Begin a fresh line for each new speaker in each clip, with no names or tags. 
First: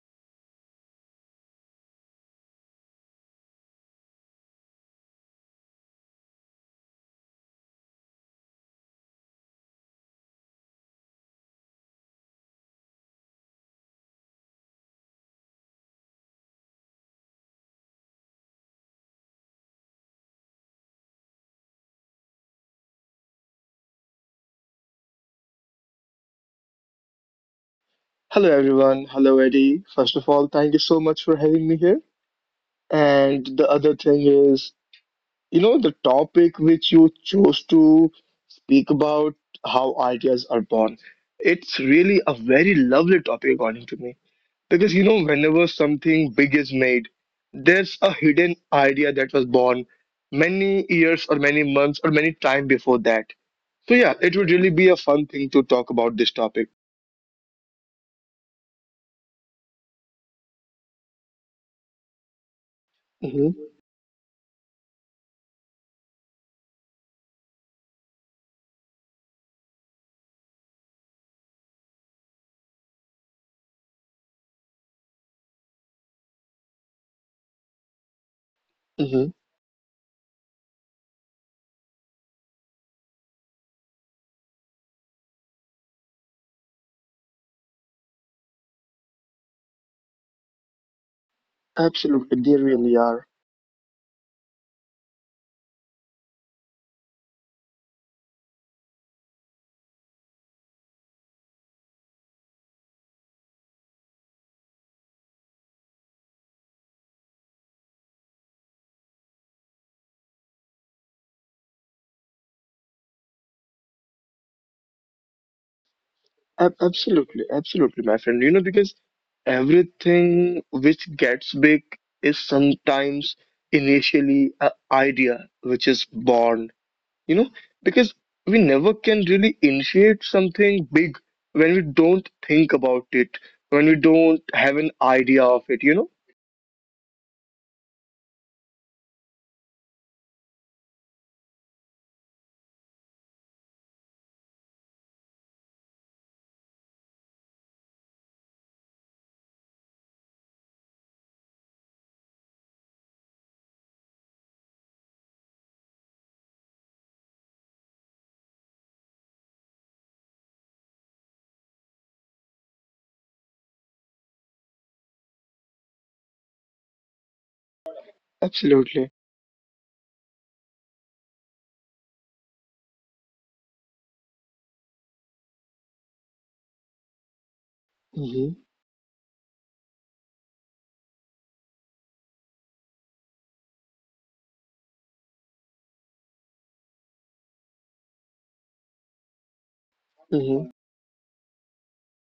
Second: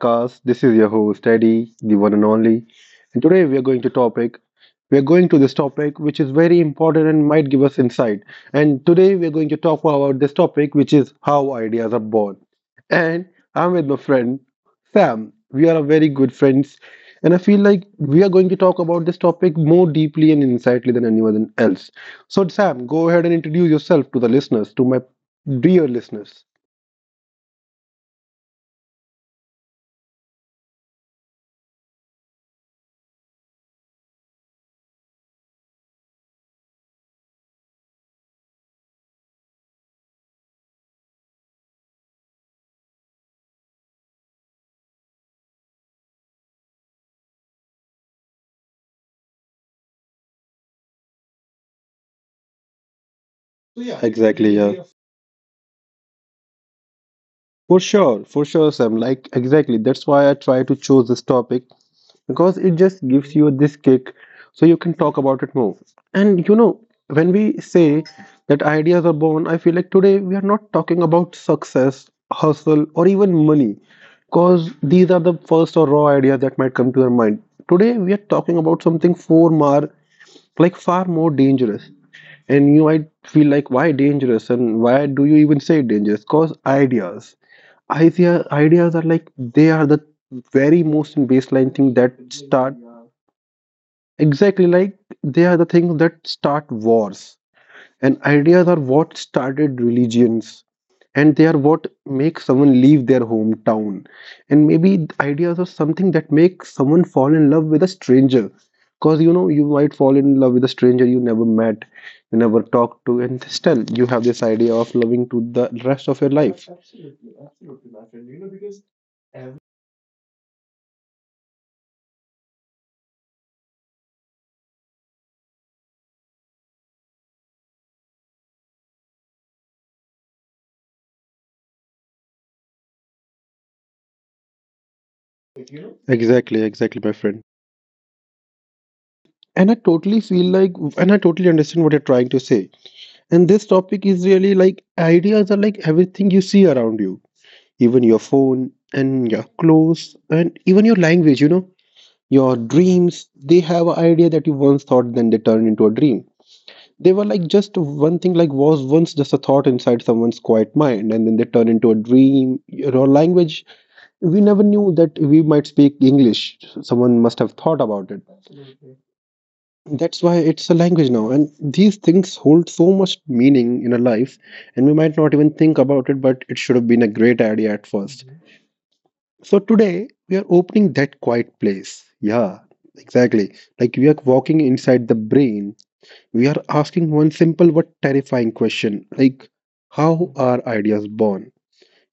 podcast. This is your host, Eddie, the one and only. And today we are going to topic. We are going to this topic, which is very important and might give us insight. And today we are going to talk about this topic, which is how ideas are born. And I'm with my friend Sam. We are very good friends, and I feel like we are going to talk about this topic more deeply and insightly than anyone else. So, Sam, go ahead and introduce yourself to the listeners, to my dear listeners.
Hello, everyone. Hello, Eddie. First of all, thank you so much for having me here. And the other thing is, the topic which you chose to speak about how ideas are born. It's really a very lovely topic, according to me. Because, whenever something big is made, there's a hidden idea that was born many years or many months or many time before that. So,
Yeah,
yeah, it would
exactly.
really
Yeah.
be a fun thing to talk about this topic.
For sure, Sam. Like, exactly. That's why I try to choose this topic because it just gives
Mm-hmm.
you this kick so you can talk about it more. And you know, when we say that ideas are born, I feel like today we are not talking about success, hustle, or even money because these are the first or raw ideas that might come to your mind. Today we are talking about something
Mm-hmm.
far more, like far more dangerous, and you might feel like, why dangerous? And why do you even say dangerous? Because ideas. Ideas are like, they are the very most baseline thing that
Absolutely, they
start,
really are.
exactly, like, they are the things that start wars. And ideas are what started religions, and they are what make someone leave their hometown. And maybe ideas are something that make someone fall in love with a stranger. Because you know, you might fall in love with a stranger you never met, you never talked to, and still you have this idea of loving to the rest of your life.
Absolutely, absolutely, my friend. Because everything which gets big is sometimes initially an idea which is born, you know, because we never can really initiate something big when we don't think about it, when we don't have an idea of it.
Exactly, exactly, my friend. And I totally feel like, and I totally understand what you're trying to say. And this topic is really like ideas are like everything you see around you, even your phone and your clothes and even your language, you know, your dreams. They have an idea that you once thought, then they turn into a dream. They were like just one thing, like was once just a thought inside someone's quiet mind, and then they turn into a dream. Your language, we never knew that we might speak English. Someone must have thought about it.
Absolutely.
That's why it's a language now. And these things hold so much meaning in our life, and we might not even think about it, but it should have been a great idea at first.
Mm-hmm.
So today, we are opening that quiet place. Yeah, exactly. Like we are walking inside the brain. We are asking one simple but terrifying question like, how
Mm-hmm.
are ideas born?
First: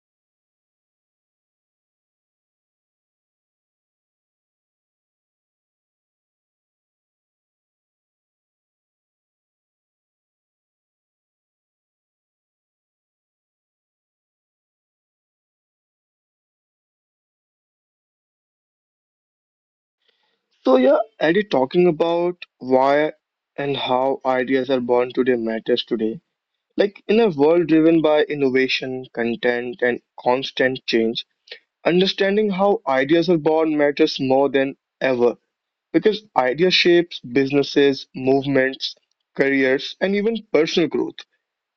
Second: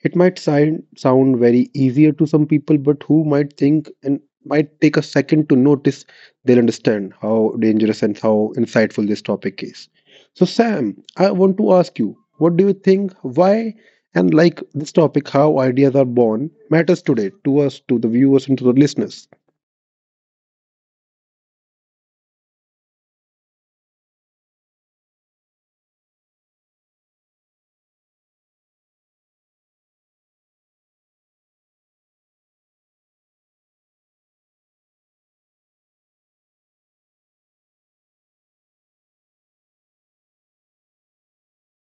It might sound very easier to some people, but who might think and might take a second to notice, they'll understand how dangerous and how insightful this topic is. So, Sam, I want to ask you, what do you think? Why, and like this topic, how ideas are born, matters today to us, to the viewers, and to the listeners.
So, yeah, Eddie, talking about why and how ideas are born today matters today. Like in a world driven by innovation, content, and constant change, understanding how ideas are born matters more than ever because idea shapes businesses, movements, careers, and even personal growth.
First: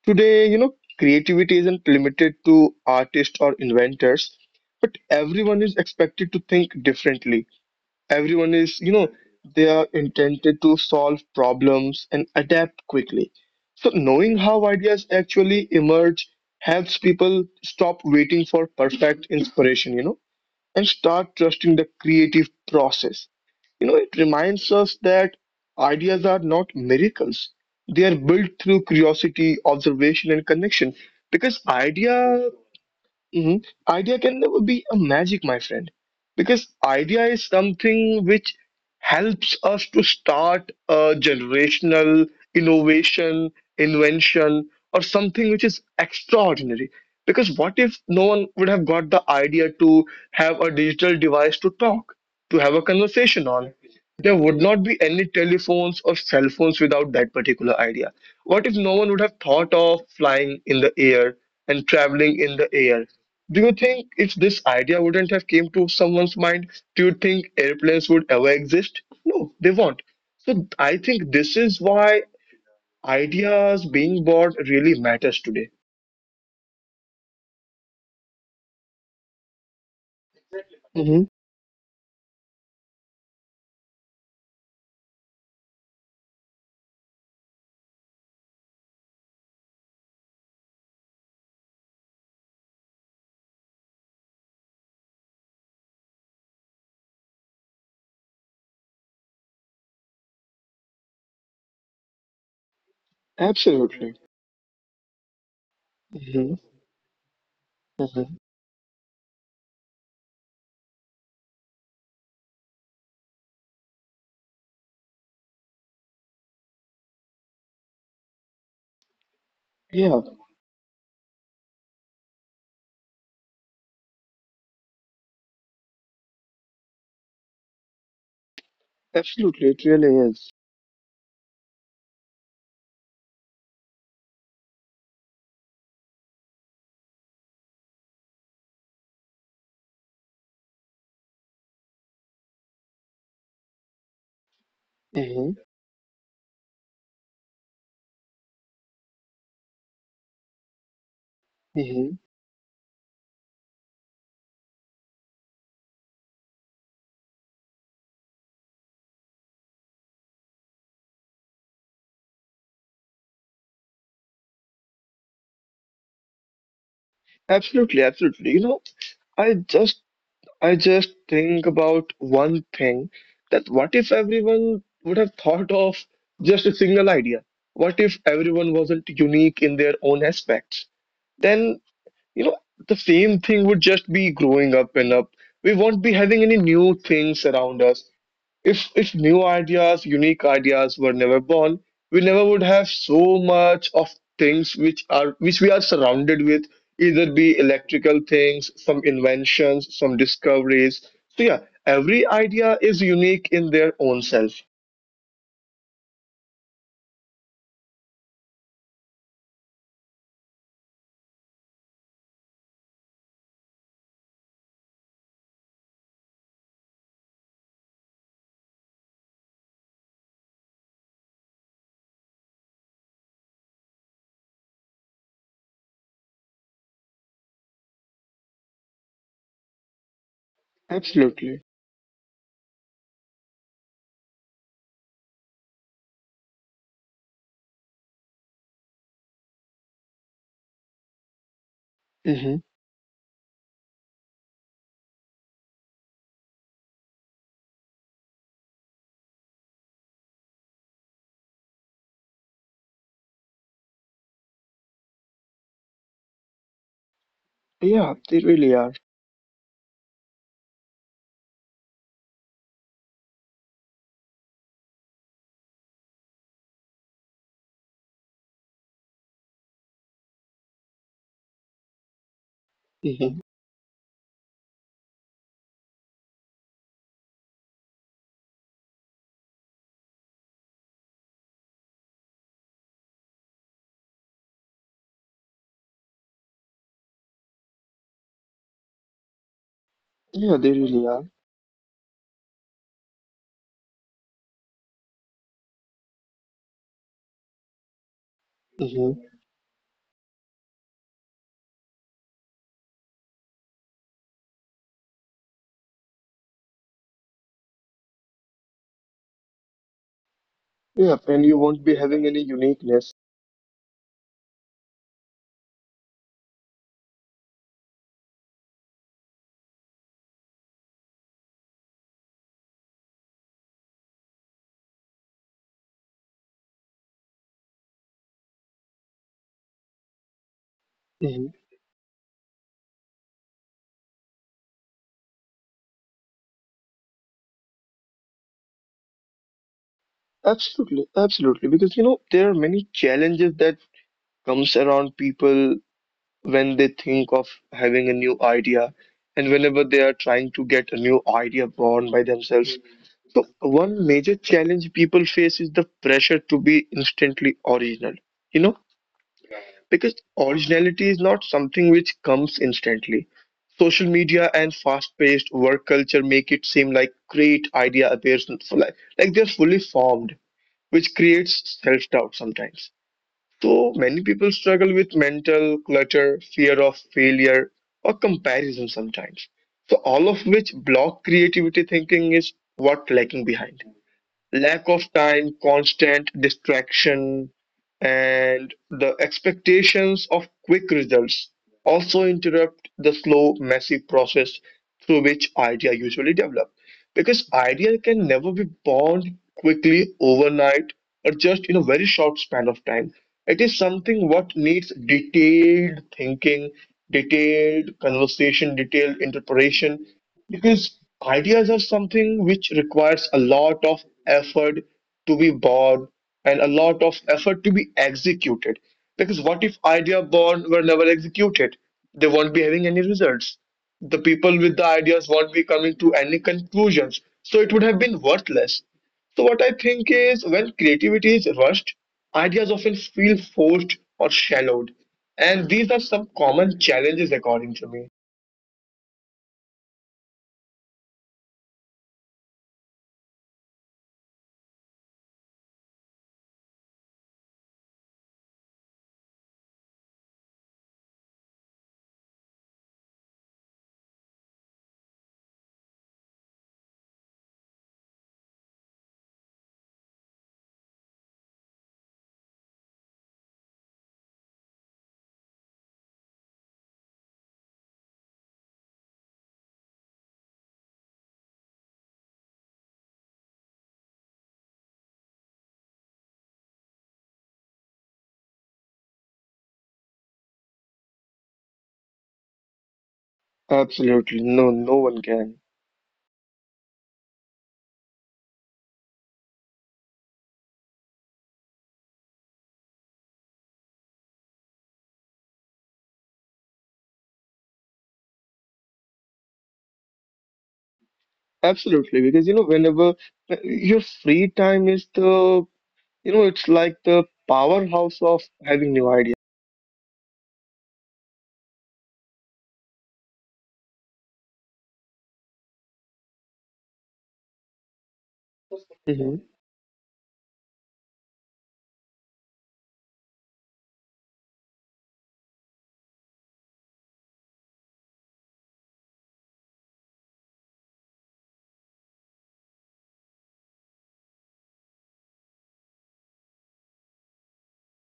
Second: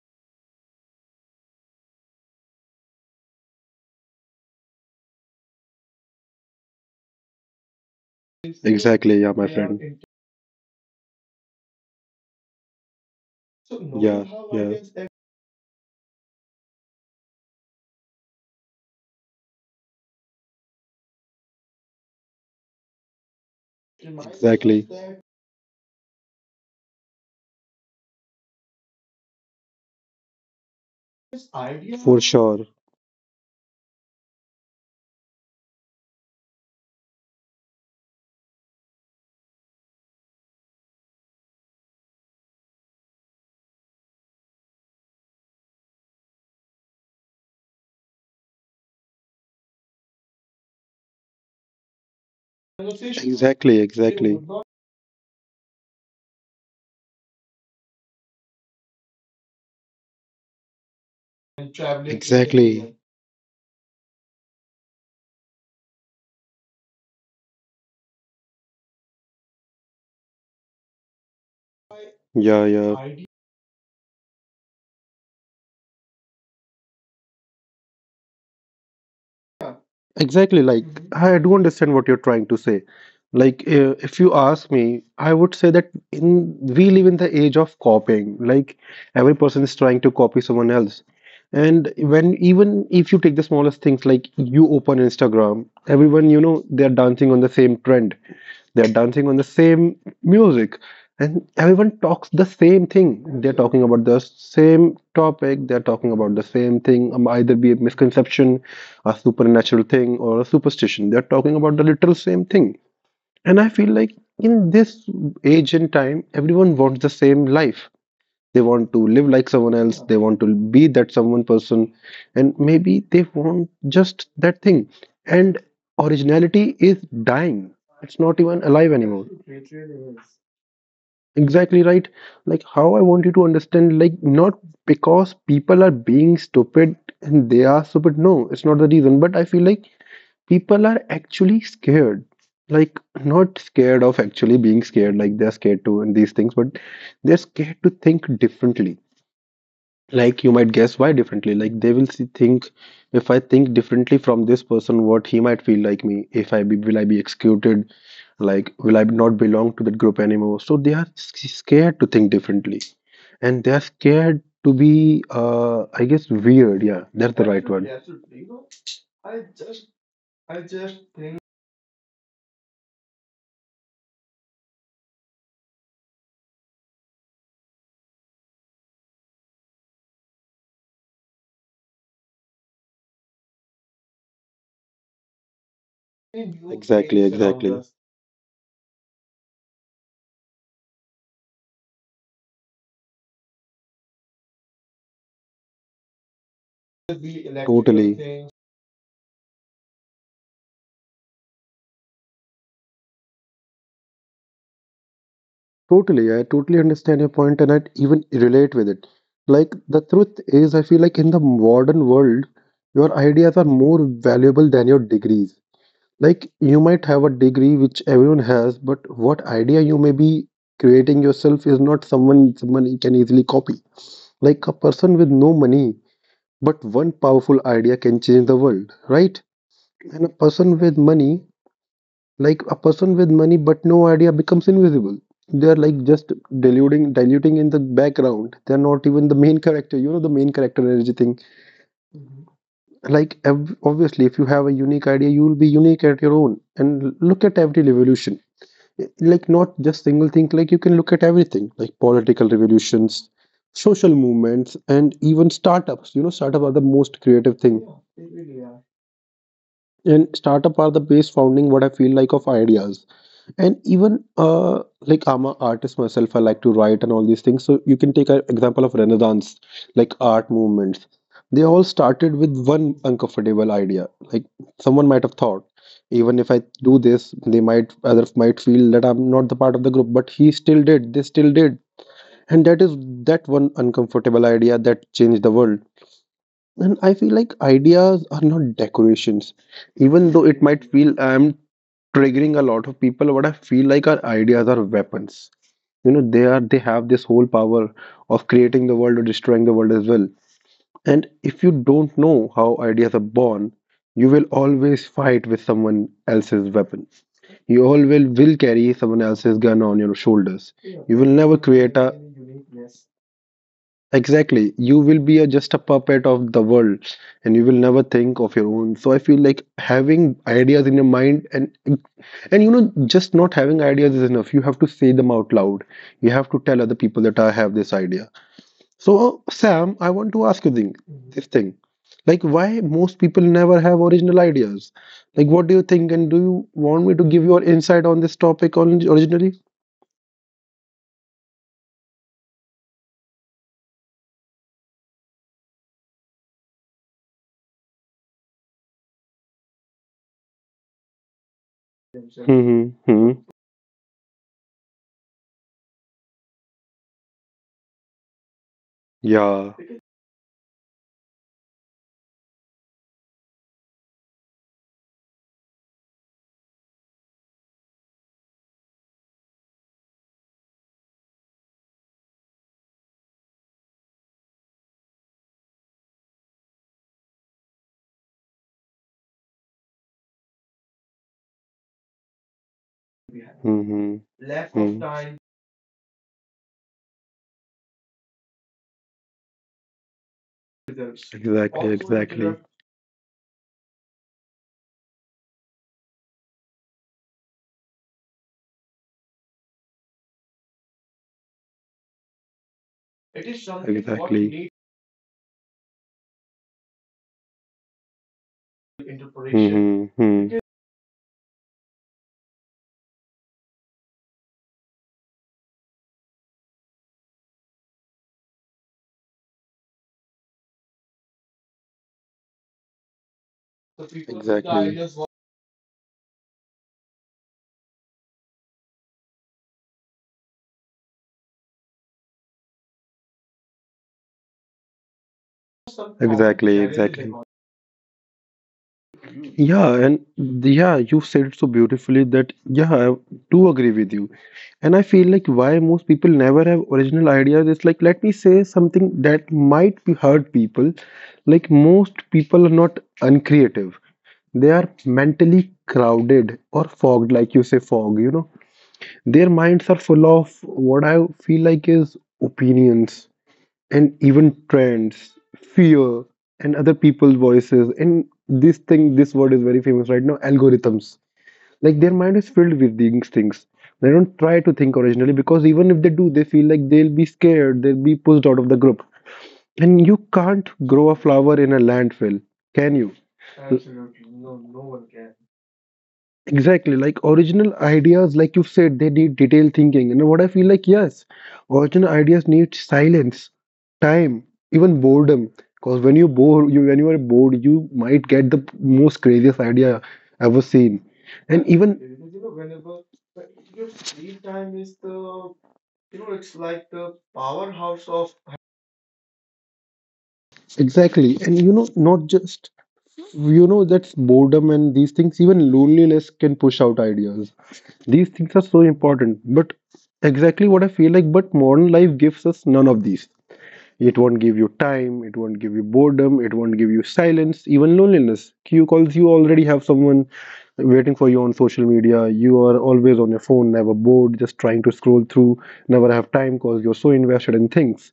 Today, creativity isn't limited to artists or inventors, but everyone is expected to think differently. Everyone is,
Exactly, yeah, my
they are
friend.
intended to solve problems and adapt quickly. So,
Yeah,
knowing how
yeah,
ideas actually emerge helps people stop waiting for perfect inspiration, and start trusting the creative process. You know, it reminds
exactly.
us that ideas are not miracles. They are built through curiosity, observation, and connection. Because
For
idea
sure.
hmm idea can never be a magic, my friend, because idea is something which helps us to start a generational innovation, invention, or something which is extraordinary. Because what if no one would have got the idea to have a digital device to talk, to have a conversation on?
Exactly, exactly.
There would not be any telephones or cell phones without that particular idea. What if no one would have thought of flying in the air and traveling in the
Exactly.
air? Do you think if this idea wouldn't have came to someone's mind, do you think airplanes would ever exist? No, they won't. So I think this is why
Yeah, yeah.
ideas being born really matters today.
Exactly. Like,
Hmm.
I do understand what you're trying to say. Like, if you ask me, I would say that in we live in the age of copying. Like, every person is trying to copy someone else. And when even if you take the smallest things, like you open Instagram, everyone, you know, they're dancing on the same trend. They're dancing on the same music, and everyone talks the same thing. They're talking
Absolutely.
about the same topic, they're talking about
Hmm.
the same thing, either be a
Hmm.
misconception, a supernatural thing, or a superstition. They're talking about the literal same thing. And I feel like in this age and time, everyone wants the same life. They want to live like someone else,
Yeah,
they want to be that someone person, and maybe they want just that thing. And originality is dying. It's not even alive anymore.
absolutely. It really is.
Exactly, right. Like, how I want you to understand, like, not because people are being stupid and they are stupid, no, it's not the reason, but I feel like people are actually scared. Like, not scared of actually being scared, like
Hmm.
they're scared to and these things, but they're scared to think differently. Like, you might guess why differently. Like, they will
Hmm.
see, think, if I think differently from this person, what he might feel like me, if I be, will I be executed? Like, will I not belong to that group anymore? So they are scared to think differently, and they are scared to be, I guess, weird. Yeah, that's the right word.
Absolutely, absolutely. You know, I just I just think about one thing, that what if everyone would have thought of just a single idea? What if everyone wasn't unique in their own aspects? Then, you know, the same thing would just be growing up and up. We won't be having any new
Exactly,
things
exactly.
around us. If new ideas, unique ideas were never born, we never would have so much of things which we are surrounded with, either be
Totally.
electrical things, some inventions, some discoveries. So yeah, every idea is unique in their own self.
Totally, I totally understand your point, and I even relate with it. Like, the truth is, I feel like in the modern world, your ideas are more valuable than your degrees. Like you might have a degree which everyone has, but what idea you may be creating yourself is not someone can easily copy. Like a person with no money, but one powerful idea can change the world, right? And a person with money,
Absolutely.
like a person with money but no idea becomes invisible. They are like just diluting in the background. They're not even the main character. You know, the main character energy thing.
Hmm.
Like, obviously, if you have a unique idea, you will be unique at your own. And look at every revolution, like not just single thing. Like you can look at everything, like political revolutions, social movements, and even startups. You know, startup are the most creative thing,
Yeah, they really are.
and startup are the base founding, what I feel like, of ideas. And even, like I'm an artist myself, I like to write and all these things. So you can take an example of Renaissance, like art movements. They all started with one
Hmm.
uncomfortable idea. Like, someone might have thought, even if I do this, they might, other might feel that I'm not the part of the group. But he still did. They still did. And that is that one uncomfortable idea that changed the world. And I feel like ideas are not decorations,
Yeah,
even
they
though it
really are.
might feel I'm triggering a lot of people. What I feel like, our ideas are weapons. You know, they are, they have this whole power of
Hmm.
creating the world or destroying the world as well. And if you don't know how ideas are born, you will always fight with someone else's weapon. You always will carry someone else's gun on your shoulders.
Yeah, and you
You will
won't be
never
having
create
any
a.
uniqueness.
Exactly. You will be a, just a puppet of the world, and you will never think of your own. So I feel like having ideas in your mind, and you know, just not having ideas is enough. You have to say them out loud. You have to tell other people that I have this idea. So, Sam, I want to ask you thing,
Hmm.
this thing like, why most people never have original ideas. Like, what do you think? And do you want me to give your insight on this topic, on originally.
Absolutely, absolutely. Because you know there are many challenges that comes around people when they think of having a new idea and whenever they are trying to get a new idea born by themselves.
Hmm.
So,
Hmm.
one major challenge people face is the pressure to be instantly original, you know,
Yeah.
because originality is not something which comes instantly. Social media and fast-paced work culture make it seem like great idea appears like they're fully formed, which creates self-doubt sometimes. So many people struggle with mental clutter, fear of failure, or comparison sometimes. So all of which block creativity thinking is what lacking behind.
Hmm. Hmm.
Lack of time,
Exactly,
constant distraction, and the expectations of quick results
exactly.
also interrupt the slow, messy process through which idea usually develop. Because idea can never be born quickly, overnight, or just in a very short span of time. It is something what
Exactly.
needs detailed thinking, detailed conversation, detailed interpretation,
Hmm. Hmm.
because ideas are something which requires a lot of effort to be born and a lot of effort to be executed. Because what if idea born were never executed? They won't be having any results. The people with the
Exactly,
ideas won't be coming to any conclusions. So it would have been worthless. So what I think is when creativity is rushed, ideas often feel forced or shallowed. And these are some common
exactly.
challenges
Exactly.
according to me.
Yeah, and yeah, you said it so beautifully that, yeah, I do agree with you. And I feel like why most people never have original ideas is, like, let me say something that might be hurt people. Like, most people are not uncreative. They are mentally crowded or fogged, like you say, fog, you know. Their minds are full of what I feel like is opinions and even trends, fear, and other people's voices. And this thing, this word is very famous right now, algorithms. Like, their mind is filled with these things. They don't try to think originally because even if they do, they feel like they'll be scared, they'll be pushed out of the group. And you can't grow a flower in a landfill, can you?
Absolutely. No, no one can.
Exactly, like original ideas, like you said, they need detailed thinking. And what I feel like, yes, original ideas need silence, time, even boredom. Because when you are bored, you might get the most craziest idea ever seen. And even
Absolutely. Because, whenever your free time is the You know, it's like the powerhouse of having new ideas.
exactly, and you know, not just you know that's boredom and these things. Even loneliness can push out ideas. These things are so
Hmm.
important. But exactly what I feel like, but modern life gives us none of these. It won't give you time, it won't give you boredom, it won't give you silence, even loneliness. You calls you already have someone waiting for you on social media. You are always on your phone, never bored, just trying to scroll through, never have time because you're so invested in things.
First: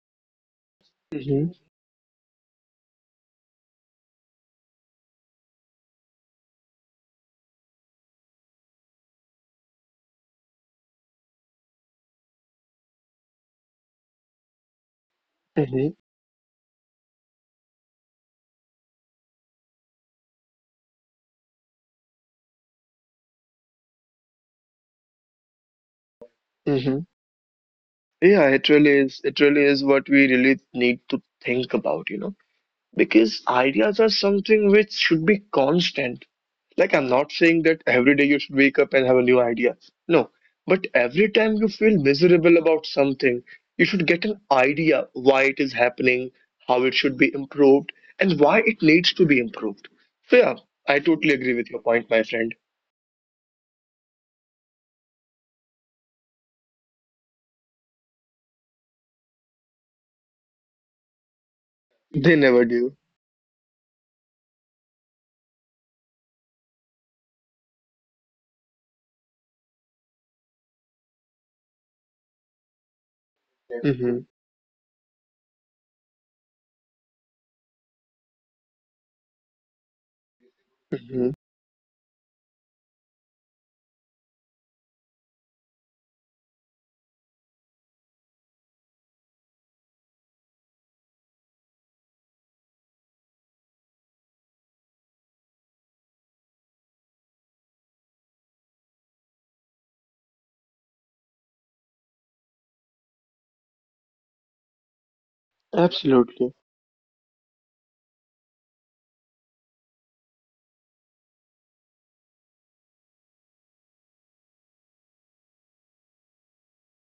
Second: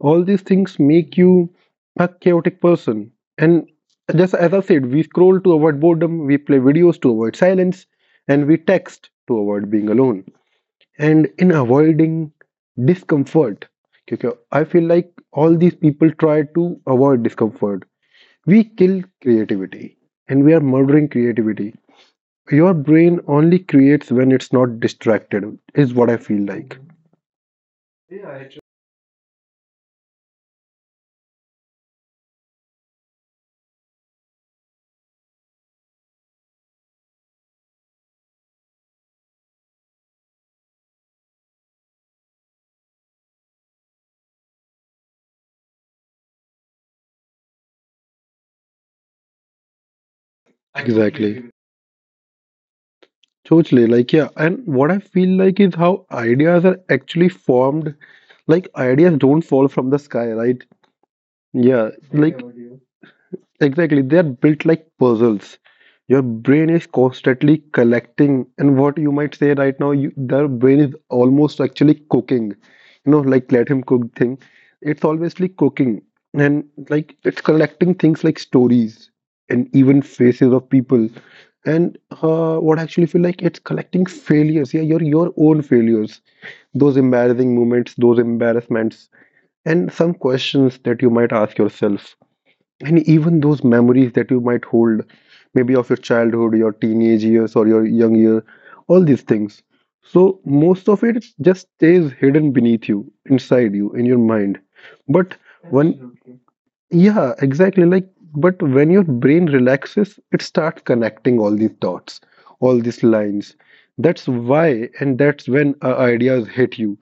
All these things make you
Hmm.
a chaotic person. And just as I said, we scroll to avoid boredom, we play videos to avoid silence, and we text to avoid being alone and in avoiding discomfort, because I feel like all these
Hmm.
people try to avoid discomfort. We kill creativity, and we are murdering creativity. Your brain only creates when it's not distracted, is what I feel like.
Hmm. Yeah, it really is. It really is what we really need to think about, because ideas are something which should be constant. Like, I'm not saying that every day you should wake up and have a new idea. No, but every time you feel miserable about something, you should get an idea why it is happening, how it should be improved, and why it needs to be improved. So, yeah, I totally agree
Exactly.
with your point, my friend.
Totally, like yeah. And what I feel like is how ideas are actually formed. Like ideas don't fall from the sky, right? Yeah,
They
like
never do.
exactly, they are built like puzzles. Your brain is constantly collecting, and what you might say right now, their brain is almost actually cooking. You know, like let him
Hmm.
cook thing. It's always like cooking, and like it's collecting things like stories and even faces of people.
Hmm.
And what I actually feel like it's collecting failures. Yeah, your own failures, those embarrassing moments, those embarrassments, and some questions that you might ask yourself and even those memories that you might hold, maybe of your childhood, your teenage years, or your young year. All these things, so most of it just stays hidden beneath you, inside you, in your mind. But when
Absolutely.
yeah, exactly. Like, but when your brain relaxes, it starts connecting all these dots, all these lines. That's why, and that's when ideas hit you.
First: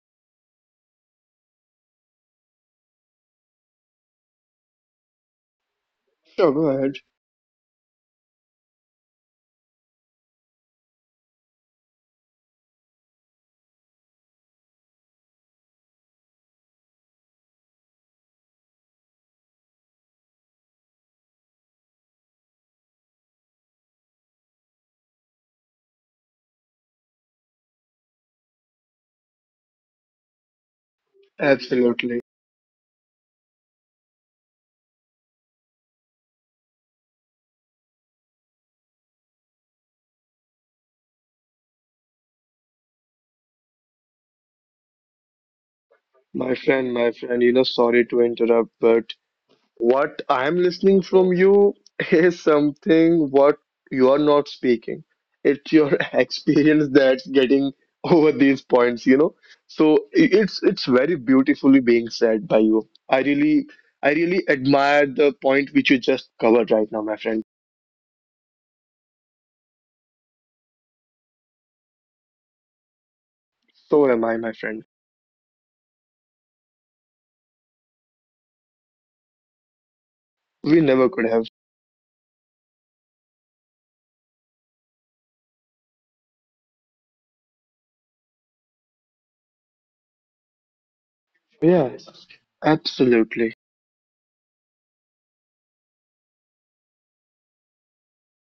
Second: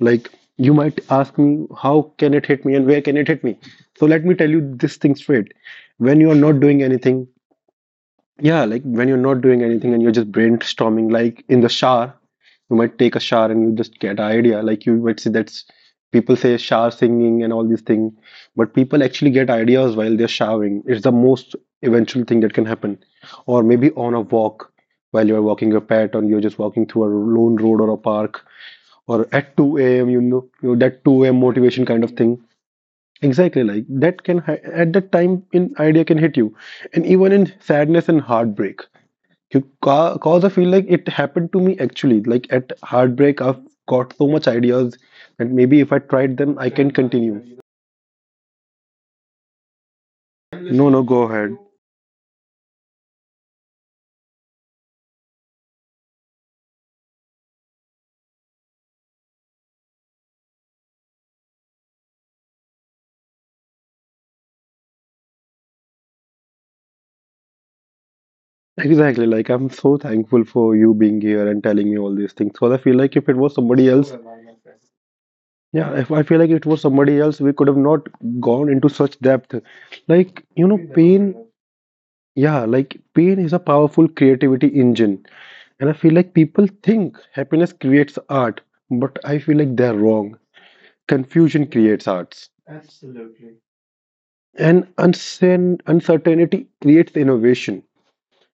Like, you might ask me, how can it hit me and where can it hit me? So let me tell you this thing straight. When you are
Sure,
not
go
doing
ahead.
anything, yeah, like when you're not doing anything and you're just brainstorming, like in the shower, you might take a shower and you just get an idea. Like you might see that's people say shower singing and all these things, but people actually get ideas while they're showering. It's the most eventual thing that can happen. Or maybe on a walk while you're walking your pet, or you're just walking through a lone road or a park, or at 2 a.m., you know that 2 a.m. motivation kind of
Absolutely.
thing. Exactly, like that can at that time, an idea can hit you, and even in sadness and heartbreak you because I feel like it happened to me actually. Like at heartbreak, I've got so much ideas that maybe if I tried them, I can
My friend,
continue.
sorry to interrupt, but what I'm
No,
listening
no, go
from
ahead.
you is something what you're not speaking. It's your experience that's getting over these points, you know. So it's very beautifully being said by you. I really admire the point which you just covered right now, my friend.
Exactly. Like I'm so thankful for you being here and telling me all these things. Because I feel like if it was somebody
So
else,
am I, my friend.
yeah, if I feel like it was somebody else, we could have not gone into such depth. Like, you know,
We never could
pain,
have.
yeah, like pain is a powerful creativity engine. And I feel like people think happiness creates art, but I feel like they're wrong. Confusion creates
Yes,
arts,
absolutely.
and uncertainty creates innovation.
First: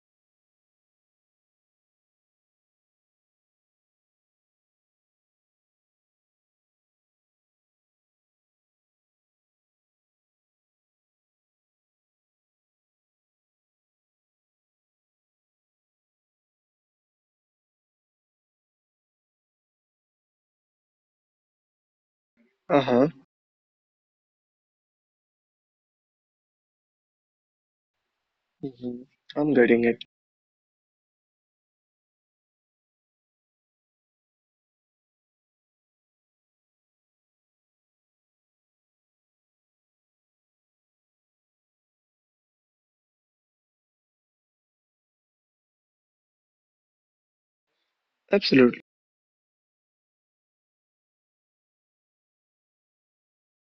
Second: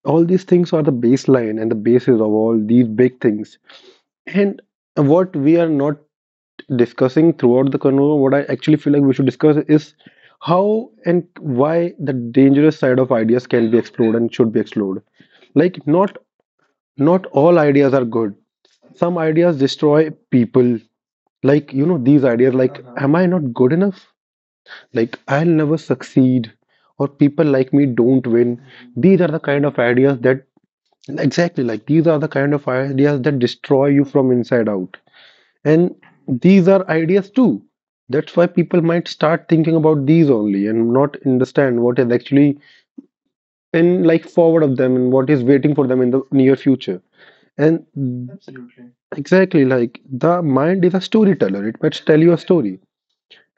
All these things are the baseline and the basis of all these big things. And what we are not discussing throughout the convo, what I actually feel like we should discuss is how and why the dangerous side of ideas can be explored and should be explored. Like not all ideas are good. Some ideas destroy people. Like, you know, these ideas like,
Uh-huh.
am I not good enough? Like, I'll never succeed, or people like me don't win.
Hmm.
These are the
I'm
kind of
getting it.
ideas that, exactly, like, these are the kind of ideas that destroy you from inside out. And these are ideas too. That's why people might start thinking about these only and not understand what is actually in like forward of them and what is waiting for them in the near future. And
Absolutely.
exactly, like the mind is a storyteller, it must tell you a story.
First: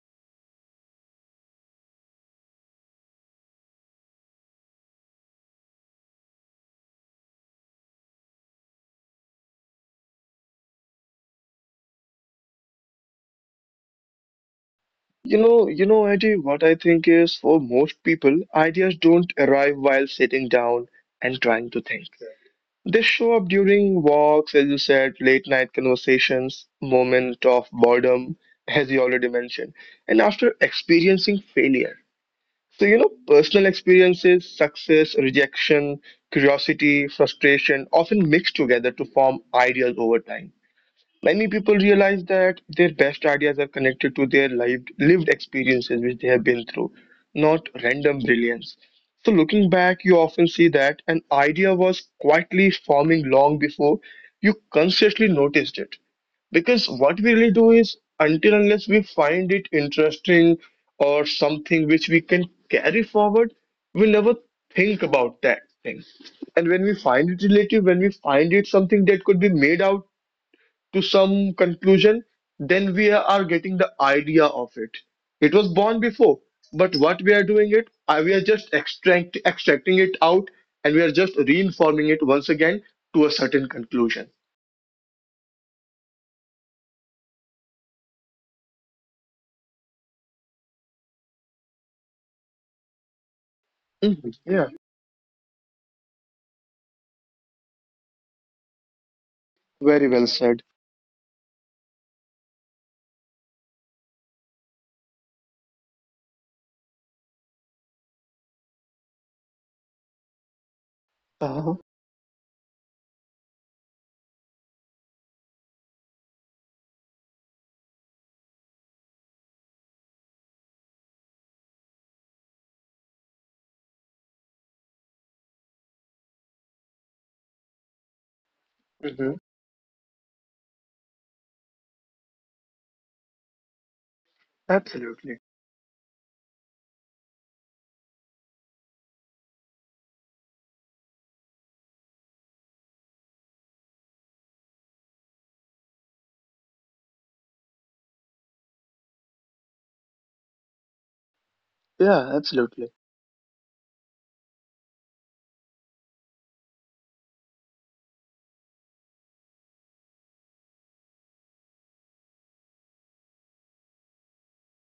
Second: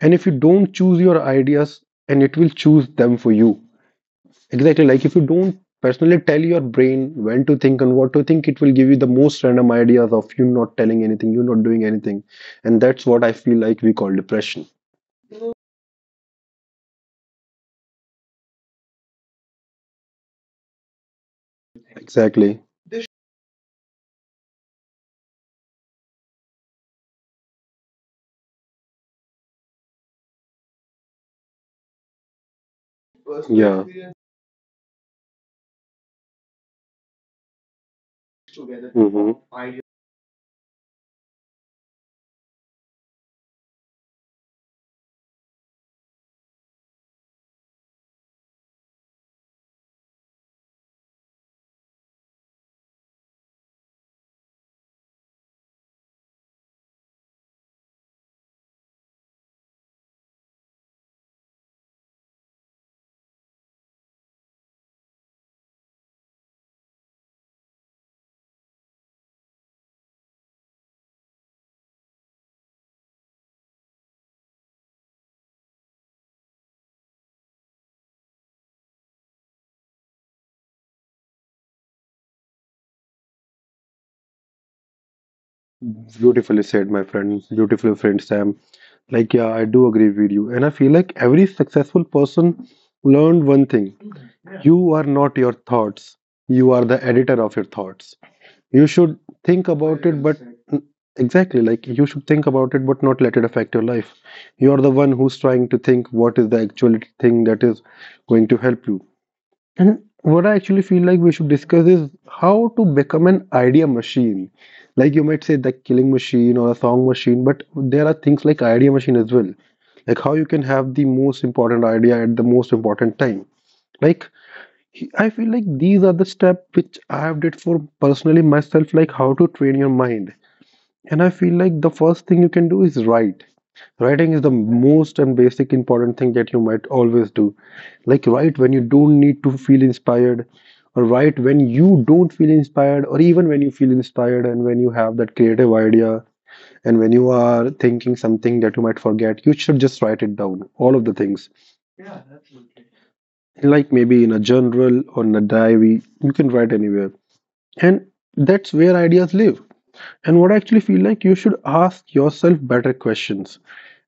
And if you don't choose your ideas, and it will choose them for you. Exactly, like if you don't personally tell your brain when to think and what to think, it will give you the most random ideas of you not telling anything, you not doing anything. And that's what I feel like we call depression.
You know, Eddie, what I think is for most people, ideas don't arrive while sitting down and trying to think.
Exactly.
They show up during walks, as you said, late night conversations, moment of boredom, as you already mentioned, and after experiencing failure. So, personal
Yeah.
experiences, success, rejection, curiosity, frustration, often mixed together to
Hmm.
form ideas over time. Many people realize that their best ideas are connected to their lived experiences which they have been through, not random brilliance. So, looking back, you often see that an idea was quietly forming long before you consciously noticed it. Because what we really do is, until unless we find it interesting or something which we can carry forward, we never think about that thing. And when we find it relative, when we find it something that could be made out to some conclusion, then we are getting the idea of it. It was born before, but what we are doing it, we are just extracting it out and we are just reinforming it once again to a certain conclusion.
Beautifully said, my friend. Beautifully friend, Sam. Like, yeah, I do agree with you. And I feel like every successful person learned one thing.
Mhm. Yeah,
You are not your thoughts. You are the editor of your thoughts. You should think about
very
it,
well
but
said.
exactly, like you should think about it, but not let it affect your life. You are the one who's trying to think what is the actual thing that is going to help you. And what I actually feel like we should
Uh-huh.
discuss is how to become an idea machine. Like you might say the killing machine or a song machine, but there are things like idea machine as well. Like how you can have the most important idea at the most important time. Like I feel like these are the steps which I have did for personally
Hmm.
myself, like how to train your mind. And I feel like the first thing you can do is write. Writing is the
Absolutely.
most and basic important thing that you might always do. Like write when you don't need to feel inspired, or write when you don't feel inspired, or even when you feel inspired and when you have that creative idea and when you are thinking something that you might forget, you should just write it down. All of the things.
Yeah, absolutely.
Like maybe in a journal or in a diary, you can write anywhere. And that's where ideas live. And what I actually feel like you should ask yourself better questions.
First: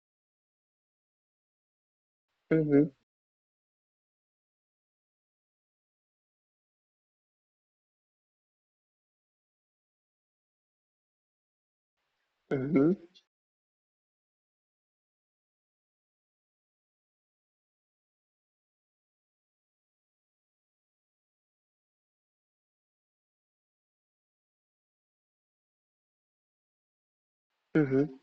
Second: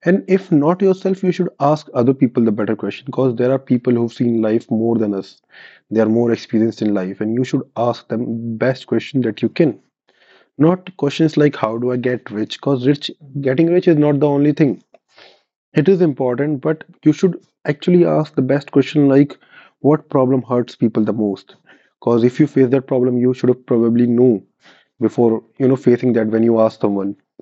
And if not yourself, you should ask other people the better
Hmm.
question, because there are people who've seen life more than us. They are more experienced in life, and you should ask them best question that you can. Not questions like how do I get
Hmm.
rich? Because rich getting rich is not the only thing. It is important, but you should actually ask the best question like what problem hurts people the most? Because if you face that problem, you should have probably know before you know facing that when you ask someone.
Hmm.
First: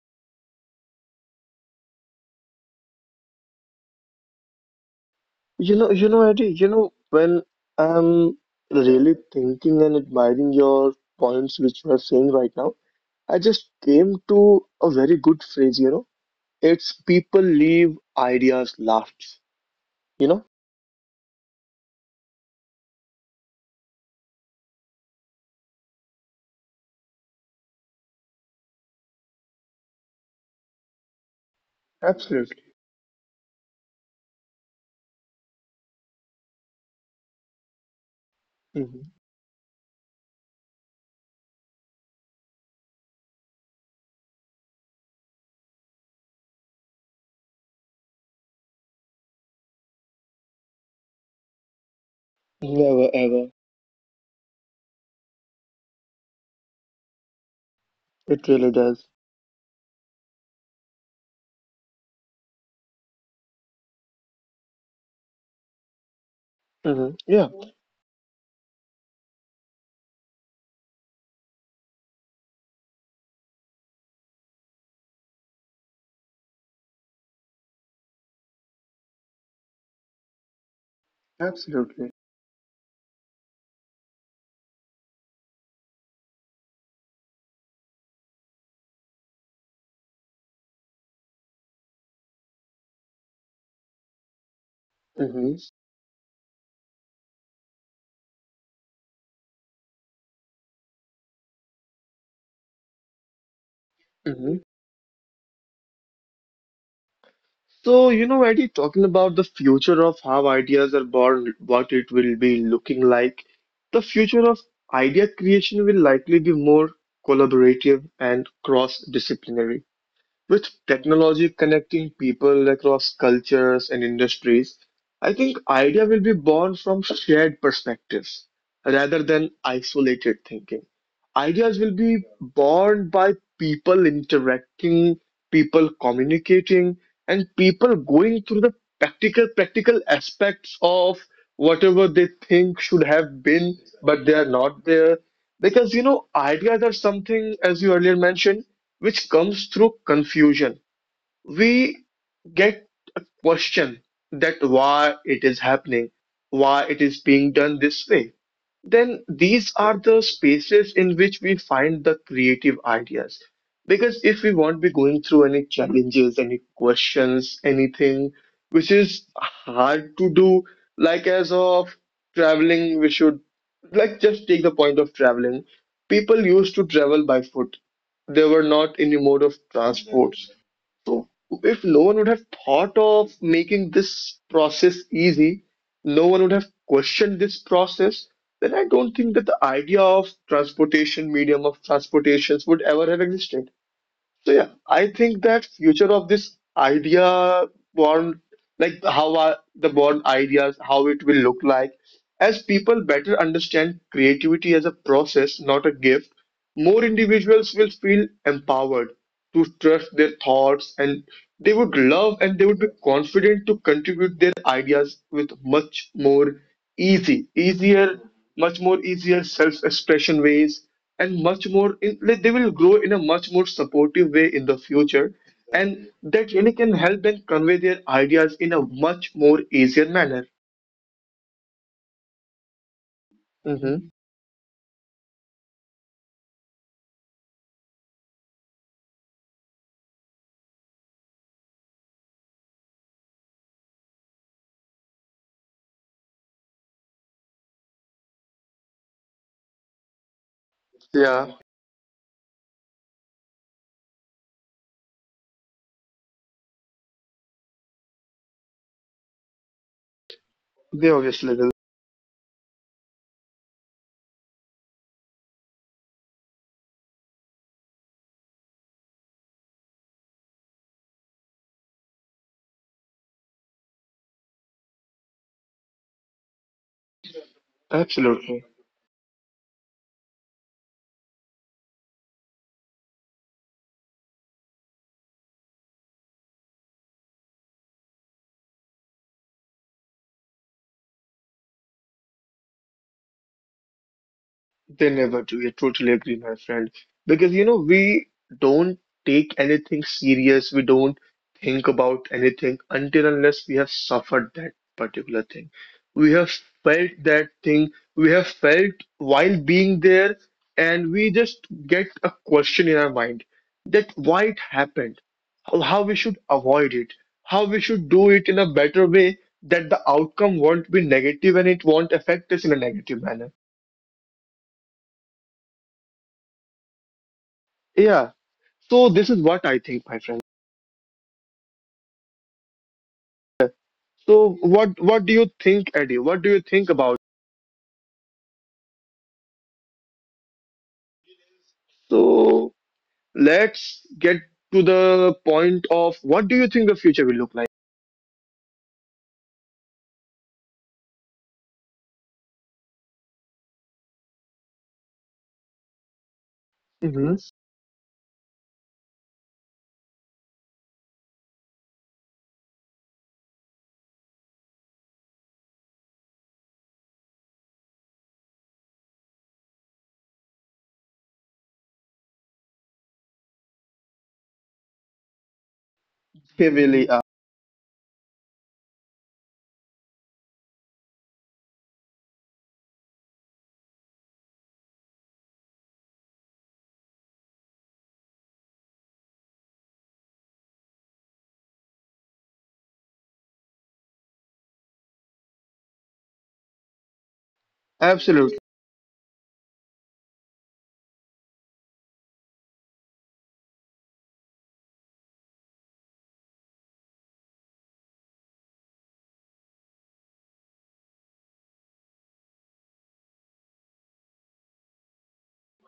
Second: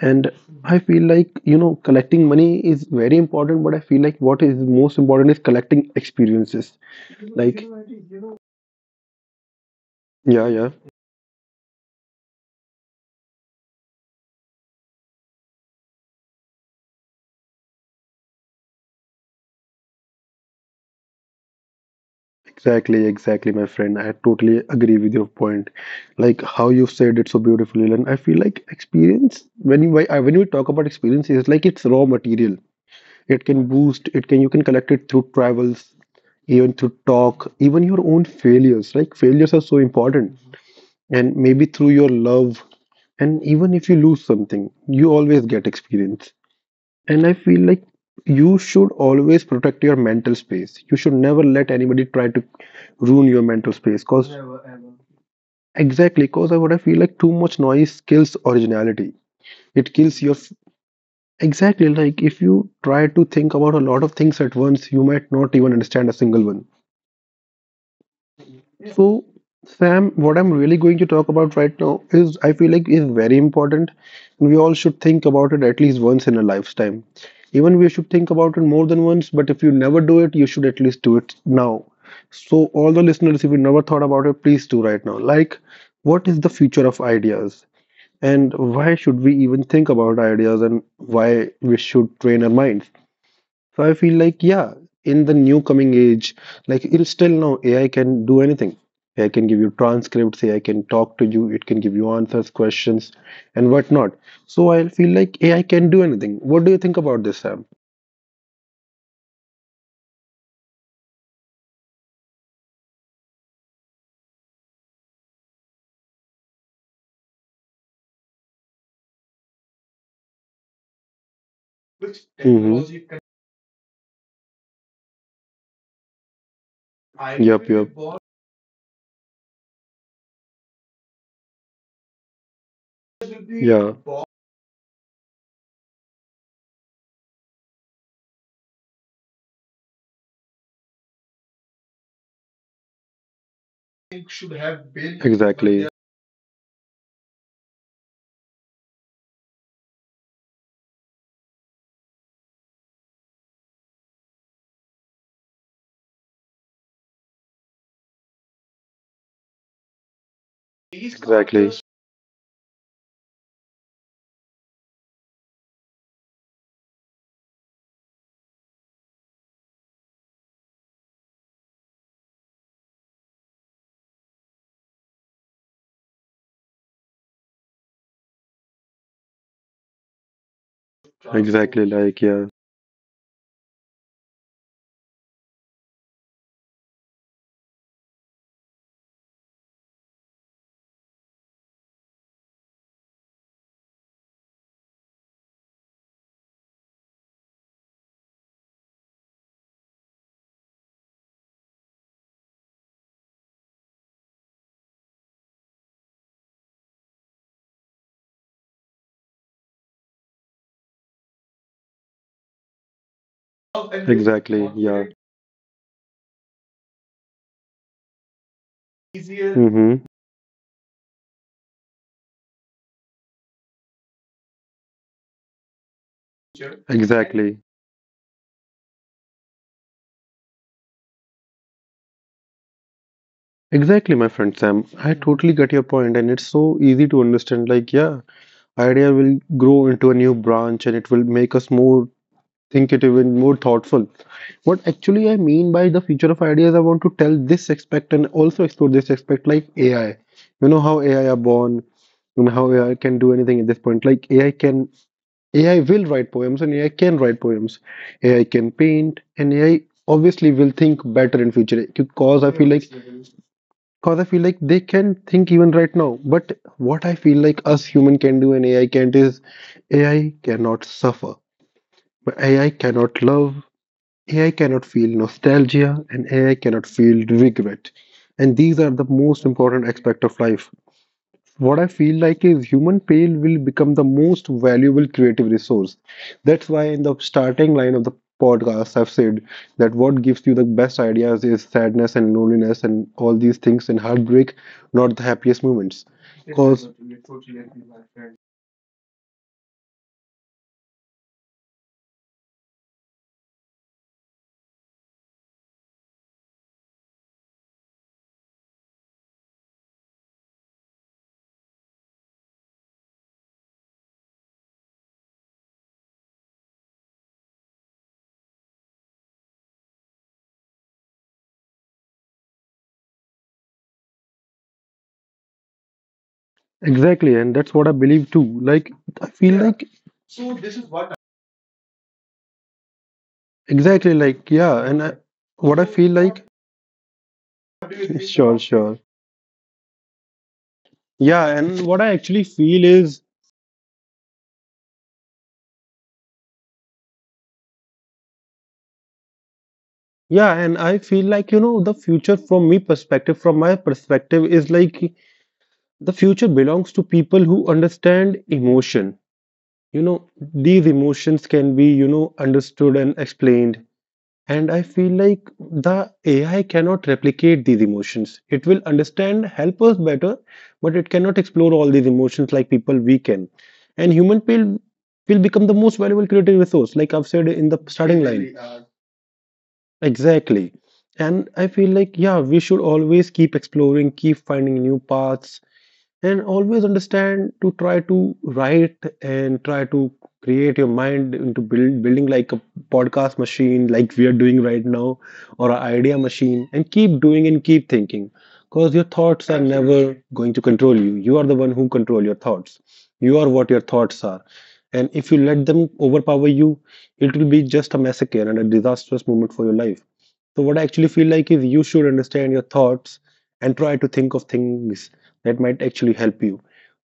And I feel like, collecting money is very important, but I feel like what is most important is
You
collecting
know, you know, Eddie,
experiences.
when
Like,
I'm really thinking and
yeah, yeah,
admiring your points which you are saying right now, I just came to a very good phrase, you know. It's people leave ideas last, you know?
exactly, my friend. I totally agree with your point. Like how you said it so beautifully, and I feel like experience when when we talk about experience, it's like it's raw material.
Absolutely.
It can boost. It can, you can collect it through travels, even through talk, even your own failures. Like failures are
Hmm.
so important. And maybe through your love, and even if you lose something you always get experience. And I feel like you should always protect your mental space. You should never let anybody try to ruin your mental
Never
space, cause
ever.
exactly, cause I feel like too much noise kills originality.
It really
It
does.
kills your exactly, like if you try to think about a lot of things at once, you might not even understand a single one.
Hmm. Yeah,
So, Sam, what I'm really going to talk about right now is I feel like is very important, and we all should think about it at least once in a lifetime. Even we should think about it more than once, but if you never do it, you should at least do it now. So, all the
absolutely.
listeners, if you never thought about it, please do right now. Like, what is the future of ideas, and why should we even think about ideas, and why we should train our minds? So I feel like, yeah, in the new coming age,
Hmm.
like in still now, AI can do anything. AI can give you transcripts, AI can talk to you, it can give you answers, questions, and whatnot. So I feel like AI
Hmm.
can do anything. What do you think about this, Sam?
So, Eddie, talking about the future of how ideas are born, what it will be looking like, the future of idea creation will likely be more collaborative and cross-disciplinary. With technology
Mhm.
connecting people across cultures and industries, I think idea will be
Yep,
born from
yup.
shared perspectives rather than isolated thinking. Ideas will be
Yeah.
born by people interacting, people communicating, and people going through the practical aspects of whatever they think should have been, but they are
Exactly.
not there. Because you know, ideas are something, as you earlier mentioned, which comes through confusion. We get a question that why it is happening, why it is being done this way, then these are the
Exactly.
spaces in which we find the creative ideas. Because if we won't be going through any challenges, any questions, anything which is hard to do, like as of traveling, we should like just take the point of traveling. People used to travel by foot. They were not in the mode of transports.
Exactly. Like
So
yeah.
if no one would have thought of making this process easy, no one would have questioned this process, then I don't think that the idea of transportation, medium of transportations would ever have existed. So yeah, I think that future of this idea born, like how are the born ideas, how it will look like, as people better understand creativity as a process, not a gift, more individuals will feel empowered to trust their thoughts and they would love and they would be
Exactly.
confident to
Yeah.
contribute their ideas with much more easier, much
Mm-hmm.
more easier self-expression ways and much more like they will grow in a much more supportive way in the future and
Exactly.
that really can help them convey their ideas in a much more easier manner.
Exactly, my friend Sam. I
Hmm.
totally get your point, and it's so easy to understand. Like, yeah, idea will grow into a new branch, and it will make us more thinkative and more thoughtful. What actually I mean by the future of ideas, I want to tell this aspect and also explore this aspect, like AI. You know how AI are born, and
Yeah,
how AI can do anything at this point. AI will write poems, and AI can write poems. AI can paint, and AI obviously will think better in future.
they obviously will.
Because I feel like they can think even right now. But what I feel like us human can do and AI can't is AI cannot suffer. But AI cannot love, AI cannot feel nostalgia, and AI cannot feel regret. And these are the most
Absolutely.
important aspect of life what I feel like is human pain will become the most valuable creative resource. That's why in the starting line of the podcast, I've said that what gives you the best ideas is sadness and loneliness and all these things and heartbreak, not the happiest moments.
They never do.
Because
You totally agree, my friend. Because, we don't take anything serious. We don't think about anything until unless we have suffered that particular thing. We have felt that thing. We have felt while being there, and we just get a question in our mind that why it happened, how we should avoid it, how we should do it in a better way that the outcome won't be negative and it won't affect us in a negative manner.
exactly, and that's what I believe too. Like
Yeah.
I feel yeah, like
So this is what I think, my friend.
exactly, like yeah, and I,
So
what
what
I
what
feel
do you
like
think, Eddie? What do you think about?
sure, sure. Yeah, and what I actually feel is
So let's get to the point of what do you think the future will look like?
yeah. And I feel like, the future from my perspective, is like the future belongs to people who
Hmm.
understand emotion. These emotions can be, understood and explained. And I feel like the AI cannot replicate these emotions. It will understand, help us better, but it cannot explore all these emotions like people we can. And human will become the most valuable creative resource, like I've said in the
Heavily,
starting line. Exactly. And I feel like, yeah, we should always keep exploring, keep finding new paths, and always understand to try to write and try to create your mind into building like a podcast machine, like we are doing right now, or an idea machine, and keep doing and keep thinking. Because your thoughts are
absolutely.
never going to control you. You are the one who control your thoughts. You are what your thoughts are. And if you let them overpower you, it will be just a massacre and a disastrous moment for your life. So what I actually feel like is you should understand your thoughts and try to think of things that might actually help you.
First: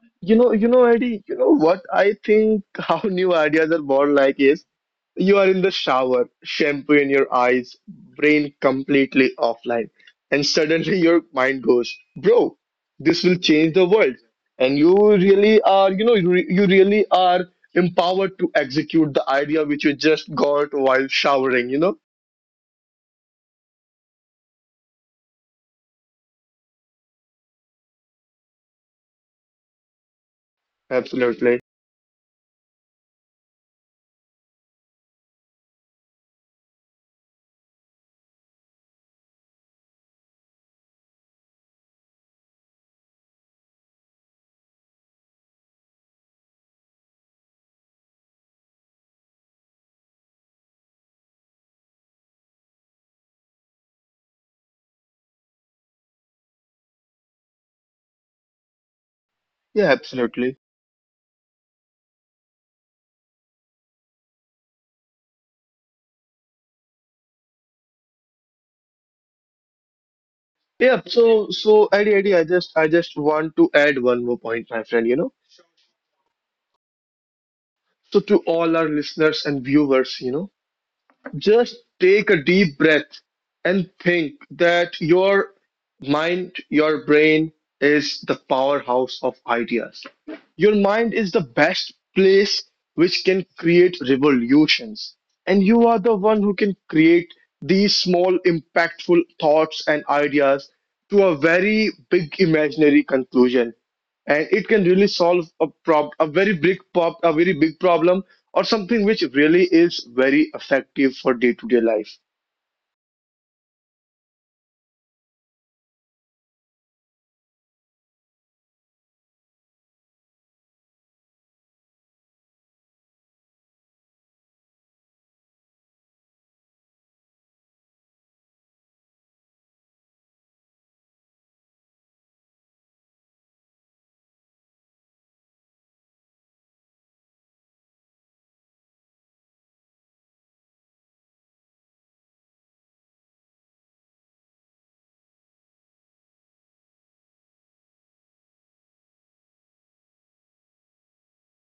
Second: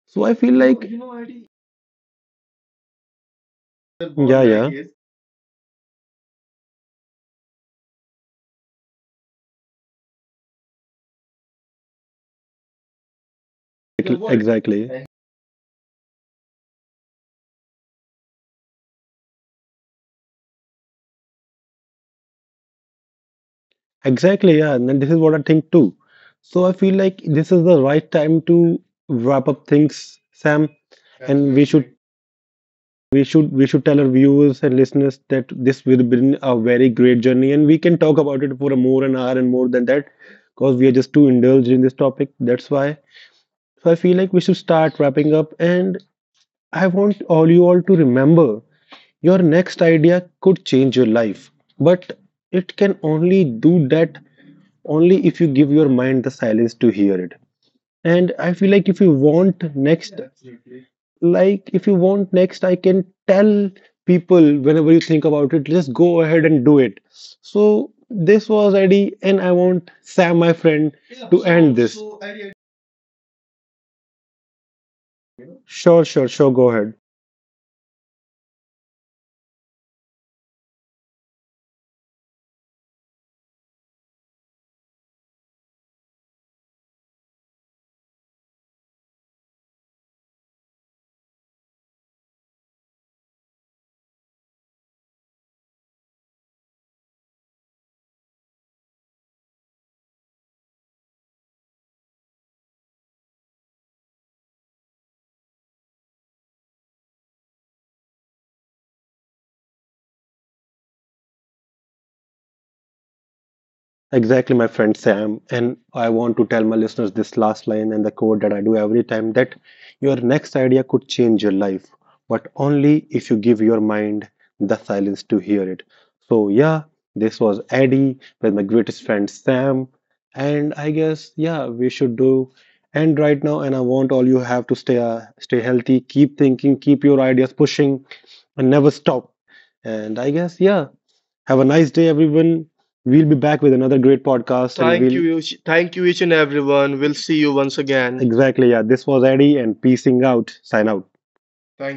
So I
You know,
feel
you
like
know, Eddie,
yeah,
you know what I think how new ideas are born like is
yeah,
you are in the shower, shampoo in your eyes, brain completely offline, and suddenly your mind goes, bro, this will change the
exactly,
world. And
exactly,
you really are, you you really are empowered to execute the idea which you just got while showering, you know?
exactly, yeah. And then this is what I think too. So I feel like this is the right time to wrap up things, Sam, and we should
Absolutely.
we should we should tell our viewers and listeners that this will been a very great journey, and we can talk about it for a more an hour and more than that, because we are just too indulged in this topic. That's why. So I feel like we should start wrapping up, and I want all you all to remember your next idea could change your life, but it can only do that only if you give your mind the silence to hear it. And I feel like if you want
Yeah,
next,
absolutely.
like if you want next, I can tell people whenever you think about it, just go ahead and do it. So this was Eddie, and I want Sam, my
Yeah,
friend,
so
to
so
end this.
Eddie, Eddie, I just want to add one more point, my friend, you know.
Sure, sure, sure. Go ahead.
So, to all our listeners and viewers, just take a deep breath and think that your mind, your brain is the powerhouse of ideas. Your mind is the best place which can create revolutions. And you are the one who can create these small, impactful thoughts and ideas to a very big imaginary conclusion. And it can really solve a prob a very big pop a very big problem or something which really is very effective for day-to-day life.
Exactly, my friend Sam. And I want to tell my listeners this last line and the quote that I do every time that your next idea could change your life, but only if you give your mind the silence to hear it. So, yeah, this was Eddie with my greatest friend Sam. And I guess, yeah, we should do. And right now, and I want all you have to stay stay healthy, keep thinking, keep your ideas pushing, and never stop. And I guess, yeah, have a nice day, everyone. We'll be back with another great podcast. And we'll exactly, yeah. This was Eddie and peacing out. Sign out.